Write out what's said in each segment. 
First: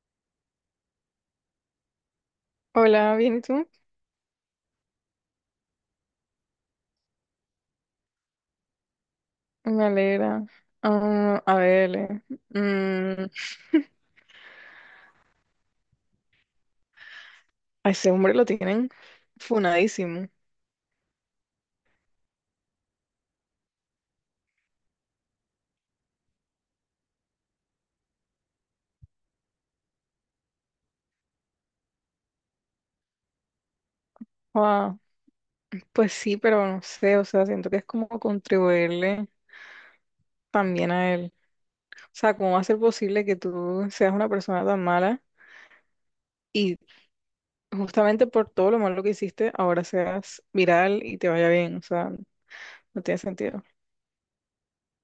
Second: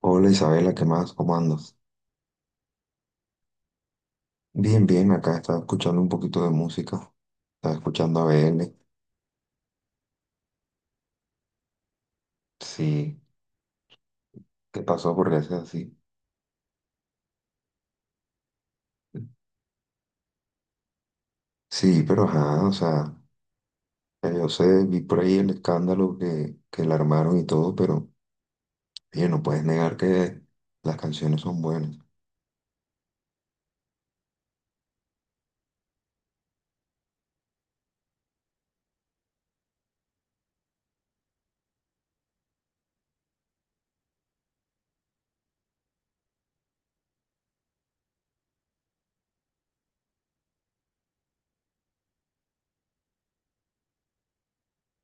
Hola Isabela, ¿qué más? ¿Cómo andas? Hola, ¿bien y tú? Bien, bien, acá estaba escuchando un poquito de música. Estaba escuchando a BN. Me alegra. Ah, a ver, Sí, mm, ¿qué pasó? ¿Por qué haces así? a ese hombre lo tienen funadísimo. Sí, pero ajá, o sea, yo sé, vi por ahí el escándalo que le armaron y todo, pero oye, no puedes negar que las canciones son buenas. Guau, pues sí, pero no sé, o sea, siento que es como contribuirle también a él. O sea, ¿cómo va a ser posible que tú seas una persona tan mala y justamente por todo lo malo que hiciste, ahora seas viral y te vaya bien? O sea, no tiene sentido.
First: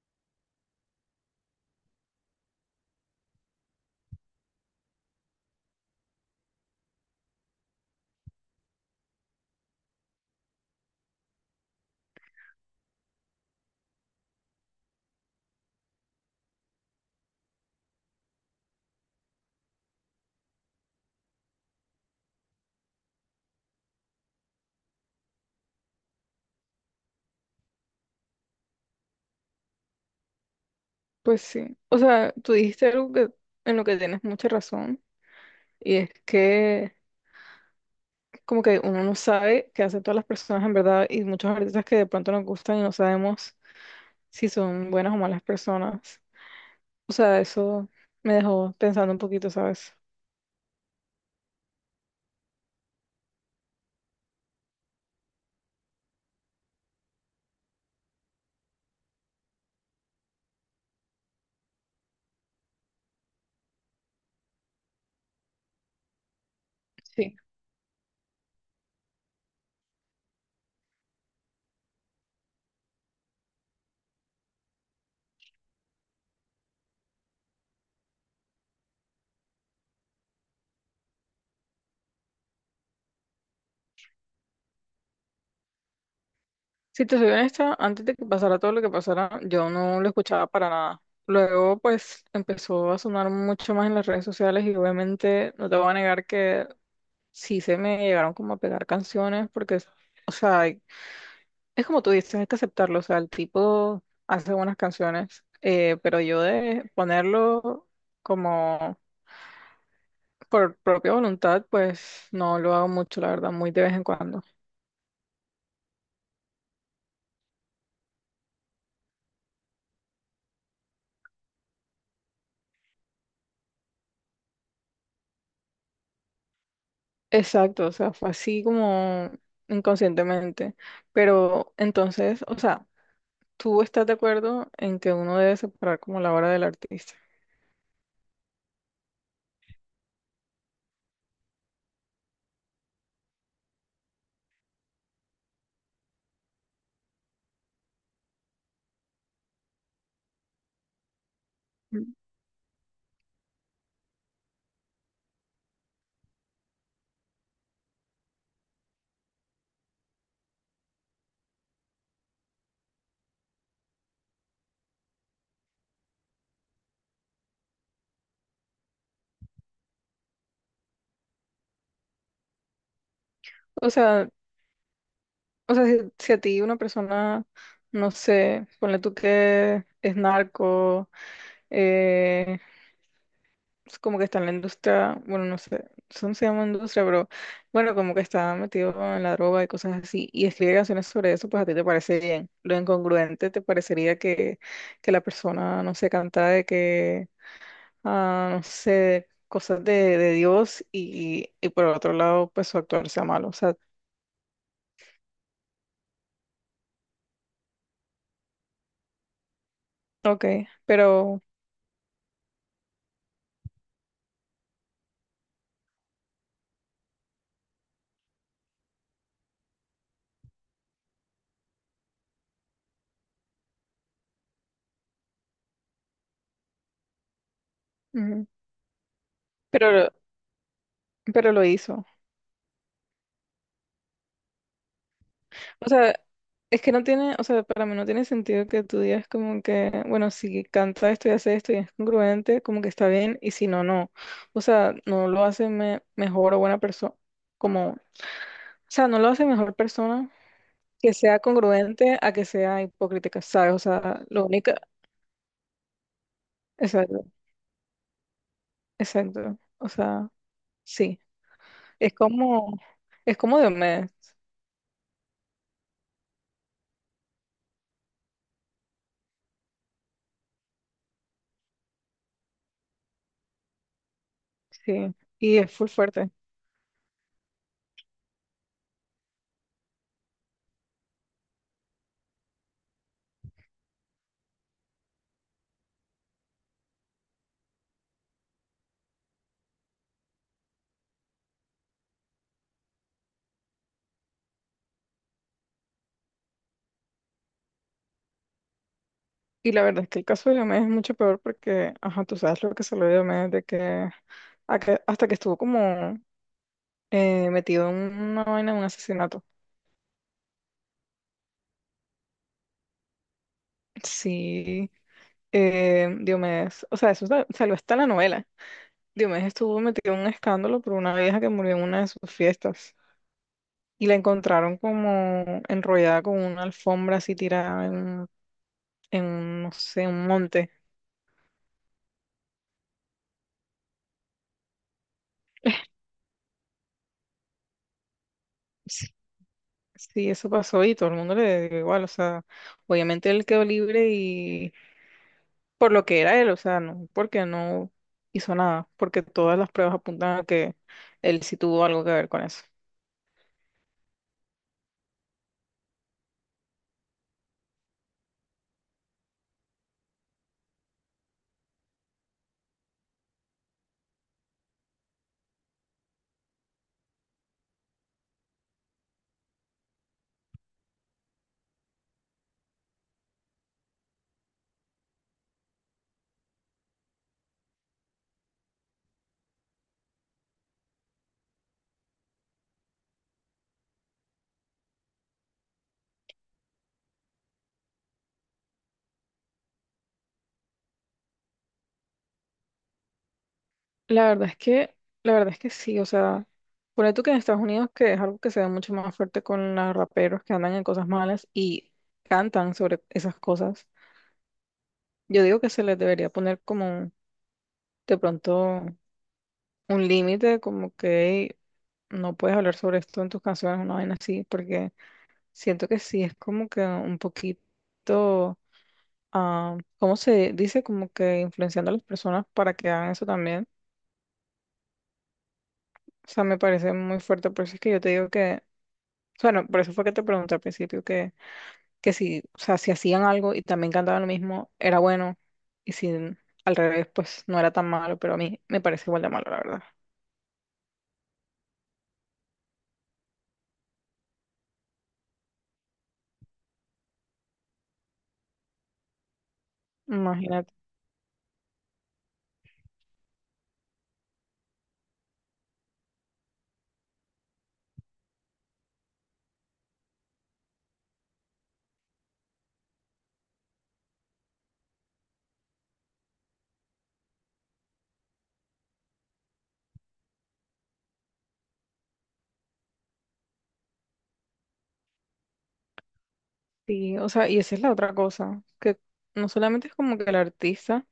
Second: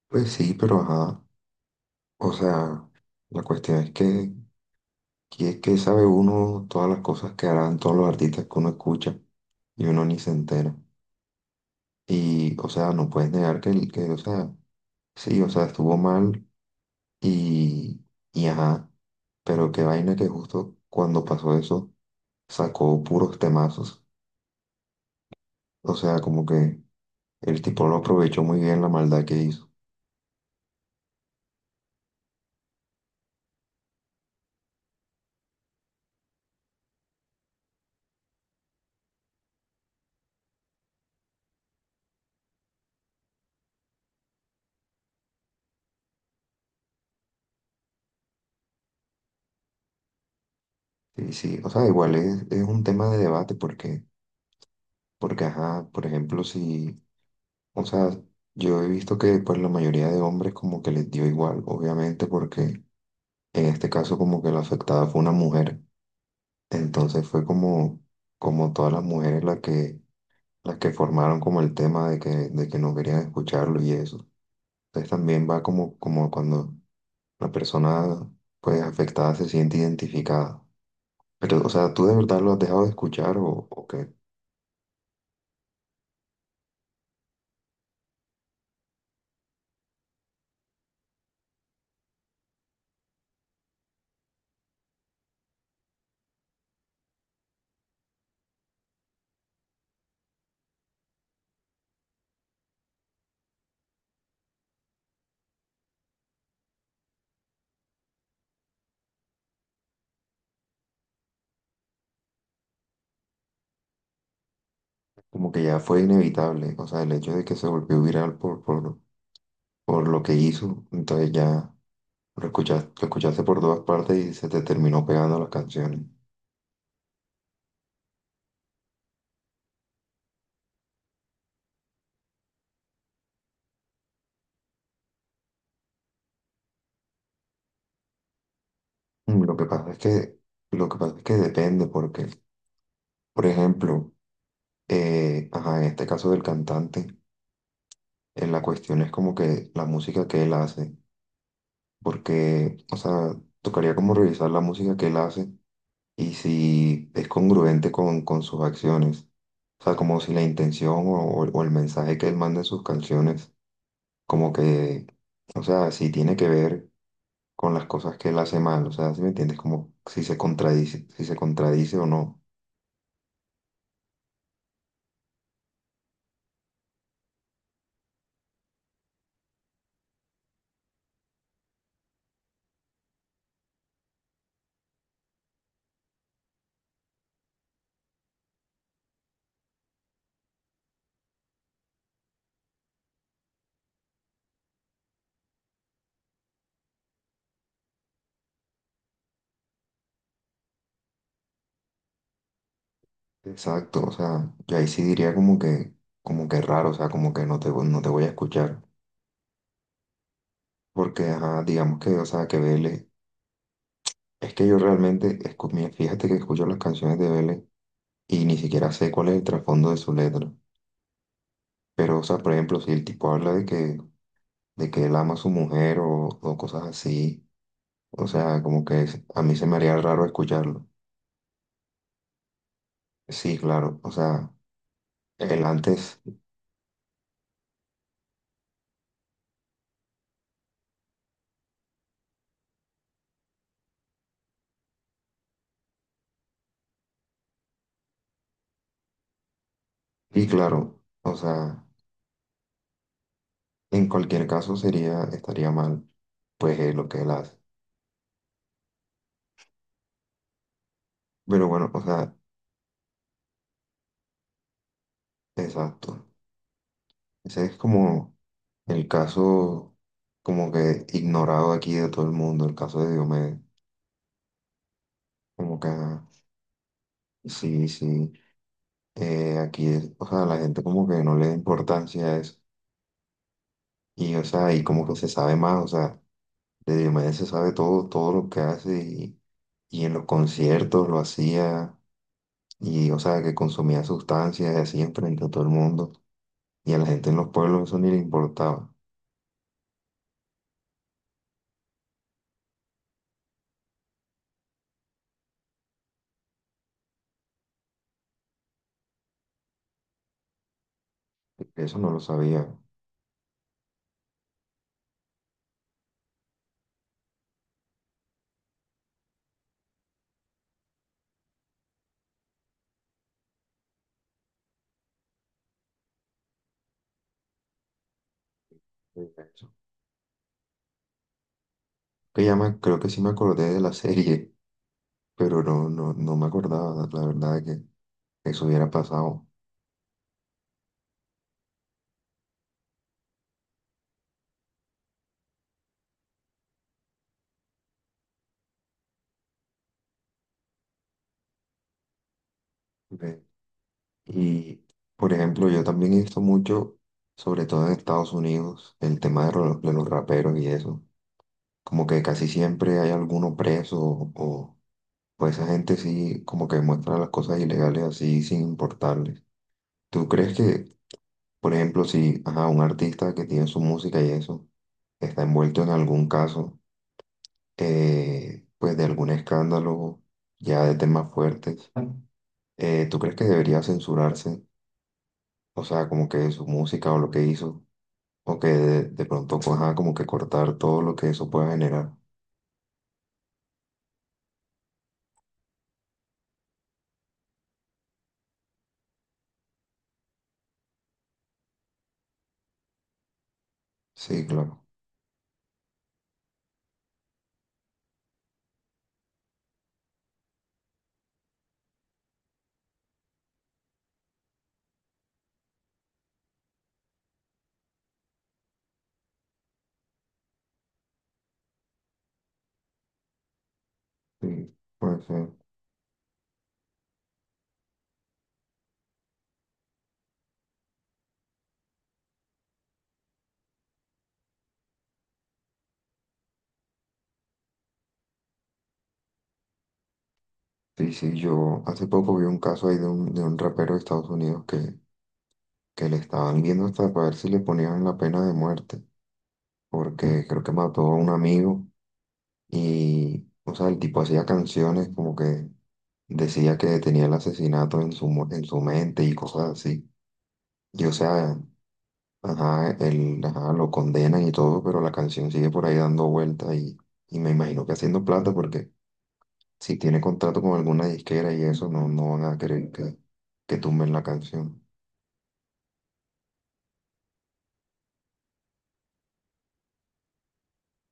Pues sí, pero ajá, o sea, la cuestión es que es que sabe uno todas las cosas que harán todos los artistas que uno escucha y uno ni se entera. Y, o sea, no puedes negar que o sea, sí, o sea, estuvo mal y, y ajá, pero qué vaina que justo cuando pasó eso sacó puros temazos. O sea, como que el tipo lo aprovechó muy bien la maldad que hizo. Pues sí. O sea, tú dijiste algo en lo que tienes mucha razón y es que como que uno no sabe qué hacen todas las personas en verdad y muchos artistas que de pronto nos gustan y no sabemos si son buenas o malas personas. O sea, eso me dejó pensando un poquito, ¿sabes? Sí, sí, o sea, igual es un tema de debate porque ajá, por ejemplo, si, o sea, yo he visto que pues la mayoría de hombres como que les dio igual, obviamente, porque en este caso como que la afectada fue una mujer. Entonces Sí. fue como, como todas las mujeres las que formaron como el tema de que no querían escucharlo y eso. Entonces también va como, como cuando la persona pues afectada se siente identificada. Pero, o sea, ¿tú de verdad lo has dejado de escuchar o qué? Si te soy honesta, antes de que pasara todo lo que pasara, yo no lo escuchaba para nada. Luego, pues, empezó a sonar mucho más en las redes sociales y obviamente no te voy a negar que sí se me llegaron como a pegar canciones o sea, es como tú dices, hay que aceptarlo. O sea, el tipo hace buenas canciones, pero yo de ponerlo como por propia voluntad, pues no lo hago mucho, la verdad, muy de vez en cuando. Como que ya fue inevitable, o sea, el hecho de que se volvió viral por lo que hizo, entonces ya lo escuchaste por todas partes y se te terminó pegando las canciones. Exacto, o sea, fue así como inconscientemente. Pero entonces, o sea, ¿tú estás de acuerdo en que uno debe separar como la obra del artista? Mm, lo que pasa es lo que pasa es que depende porque, por ejemplo, ajá, en este caso del cantante, la cuestión es como que la música que él hace, Mm. porque, o sea, tocaría como revisar la música que él hace y si es congruente con sus acciones, o sea, como si la intención o el mensaje que él manda en sus canciones, como que, o sea, si tiene que ver con las cosas que él hace mal, o sea, ¿si me entiendes? Como si se contradice, si se contradice o no. O sea, si a ti una persona, no sé, ponle tú que es narco, eh, es como que está en la industria, bueno, no sé, eso no se llama industria, pero bueno, como que está metido en la droga y cosas así, y escribe canciones sobre eso, pues a ti te parece bien. Lo incongruente te parecería que la persona, no sé, canta de que, ah, no sé, cosas de Dios y por otro lado, pues su actuar sea malo, o sea, Exacto, o sea, yo ahí sí diría como que raro, o sea, como que no te voy a escuchar, ok, porque, pero, ajá, digamos que, o sea, que Vélez, es que yo realmente, escu- mira, fíjate que escucho las canciones de Vélez y ni siquiera sé cuál es el trasfondo de su letra, pero, o sea, por ejemplo, si el tipo habla de que él ama a su mujer o cosas así, o ujú, sea, como que es- a mí se me haría pero, raro escucharlo. pero lo hizo. Sí, claro, o sea, el O sea, antes, es que no tiene, o sea, para mí no tiene sentido que tú digas como que, bueno, si canta esto y hace esto y es congruente, como que está bien, y si no, no. O sea, no lo hace me- mejor o buena persona, como, o sea, no lo hace mejor persona sí, claro, que o sea sea, congruente a que sea hipócrita, ¿sabes? O en sea, lo cualquier único, caso sería, estaría mal. Pues es lo que exacto, él hace. exacto. O sea, sí. Pero bueno, o Es sea, como, es como de mes, exacto. Ese es como el caso como que ignorado aquí de todo el mundo, el caso de Diomedes. sí. Y es Como que, full ajá, fuerte. sí, sí, aquí es, o sea, la gente como que no le da importancia a eso. Y, o sea, y como que se sabe más, o sea, de Diomedes se sabe todo, todo lo que hace y en los conciertos lo hacía y, o sea, que consumía sustancias y así enfrente a todo el mundo. Y a la gente en los pueblos eso ni le importaba. Y la verdad es que el caso de Diomedes es mucho peor porque, ajá, tú sabes lo que se lo de Diomedes, de hasta que estuvo como metido en una vaina de un asesinato. Eso no lo sabía. Sí, Diomedes, o sea, salió hasta en la novela. Diomedes estuvo metido en un escándalo por una vieja que murió en una de sus fiestas y la encontraron como enrollada con una alfombra así tirada Que en no sé, un monte. ya me- creo que sí me acordé de la serie, pero no me acordaba, la verdad, que eso hubiera Sí, pasado. sí, eso pasó y todo el mundo le dio igual, o sea, obviamente él quedó libre y por lo que era él, o sea, no, porque no hizo nada, porque todas las pruebas apuntan a que él sí tuvo algo que ver con eso. Ve. Y, por ejemplo, yo también he visto mucho, sobre todo en Estados Unidos, el tema de los raperos y eso. Como que casi siempre hay alguno preso o pues, esa gente sí como que muestra las cosas ilegales así sin importarles. ¿Tú crees que, por ejemplo, si ajá, un artista que tiene su música y eso está envuelto en algún caso? Pues de algún escándalo ya de temas fuertes, ¿tú crees que debería censurarse? O sea, como que su música o lo que hizo, o que de pronto, pues, ajá, como que cortar todo lo que eso pueda generar. La verdad es que, la verdad es que sí, o sea, por tú que en Estados Unidos, que es algo que se ve mucho más fuerte con los raperos que andan en cosas malas y cantan sobre esas cosas, Sí, claro. yo digo que se les debería poner como de pronto un límite, como que "Ey, no puedes hablar sobre esto en tus canciones", una vaina así, porque siento que sí es como que un poquito ah, ¿cómo se dice? Como que influenciando a las personas para que hagan eso también. Sí, puede ser. O sea, me parece muy fuerte, por eso es que yo te digo bueno, por eso fue que te pregunté al principio que si, o sea, si hacían algo y también cantaban lo mismo, era bueno, y si al revés, pues no era tan malo, pero a mí me parece igual de malo, la verdad. Sí, sí, yo hace poco vi un caso ahí de un rapero de Estados Unidos que le estaban viendo hasta para ver si le ponían la pena de muerte, porque creo que Imagínate. mató a un amigo o sea, el tipo hacía canciones como que decía que tenía el asesinato en su, mo- en su mente y cosas así. Y o sea, ajá, él, ajá, lo condenan y todo, pero la canción sigue por ahí dando vueltas y me imagino que haciendo plata porque si tiene contrato con alguna disquera y eso, no van a querer que tumben la canción. Sí, o sea, y esa es la otra cosa, que no solamente es como que el artista,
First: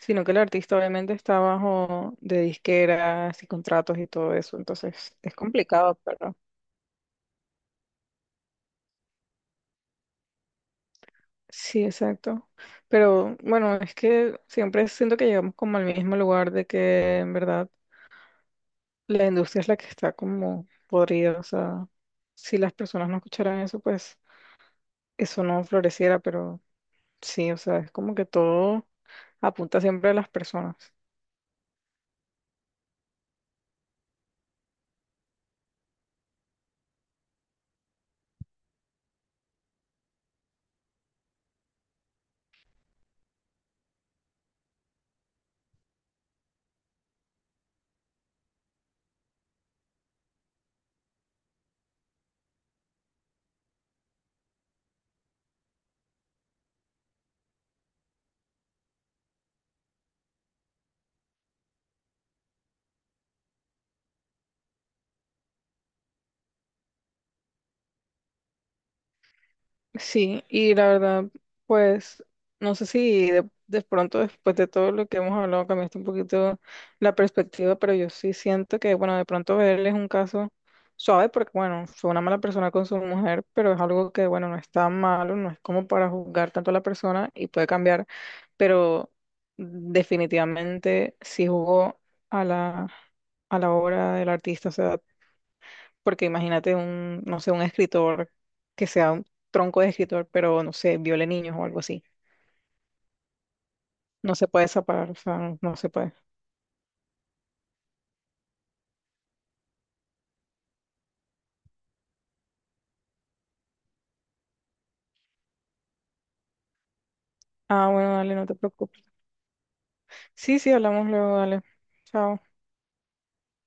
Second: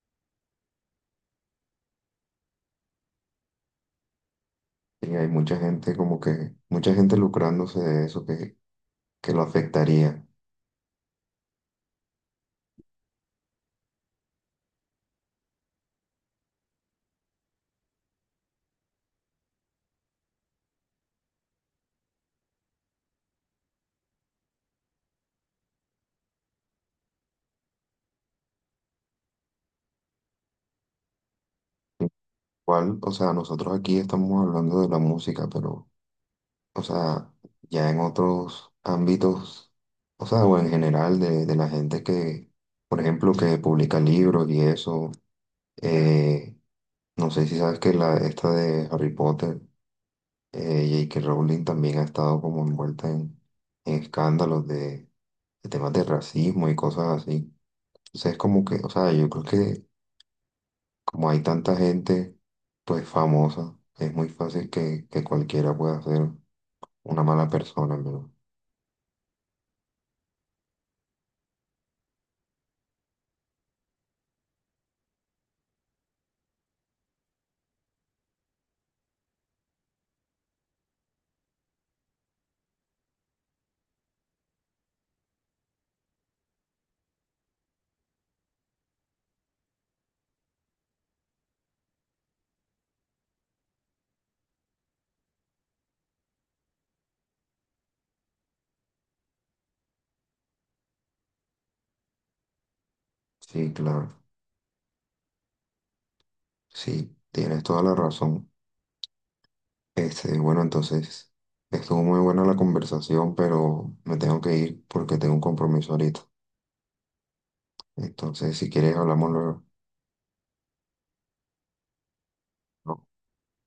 sino que el artista obviamente está bajo de disqueras y contratos y todo eso, Y entonces hay es mucha complicado, gente como pero que, mucha gente lucrándose de eso que lo afectaría. Sí, exacto. Pero bueno, es que siempre siento que llegamos como al mismo lugar de que en verdad la industria es la que está como podrida. O sea, si las personas no escucharan eso, pues eso no floreciera. Pero sí, o sea, es como que todo apunta siempre a las personas. Igual, o sea, nosotros aquí estamos hablando de la música, pero o sea, ya en otros ámbitos, o sea, o en general de la gente que, por ejemplo, que publica libros y eso, eh, no sé si sabes que la, esta de Harry Potter, JK Rowling también ha estado como envuelta en escándalos de temas de racismo y cosas así. Entonces es como que, o sea, yo creo que como hay tanta gente, pues famosa, es muy fácil que cualquiera pueda ser una mala persona, en verdad. Sí, y la verdad, pues no sé si de pronto después de todo lo que hemos hablado cambiaste un poquito la perspectiva, pero yo sí siento que, bueno, de pronto verle es un caso suave porque, bueno, fue una mala persona con su mujer, pero es algo que, bueno, no está malo, no es como para juzgar tanto a la persona y puede cambiar, pero definitivamente sí jugó a a la obra del artista, o sea, porque imagínate un, no sé, un escritor que sea un tronco de escritor, pero no sé, viole niños o algo así. Sí, claro. No se puede separar, o sea, no se puede. Sí, tienes toda la razón. Este, bueno, entonces, estuvo muy buena la conversación, pero me tengo que ir porque tengo un compromiso ahorita. Ah, bueno, dale, no te Entonces, si quieres, preocupes. hablamos luego. Sí, sí, hablamos luego, dale. Chao.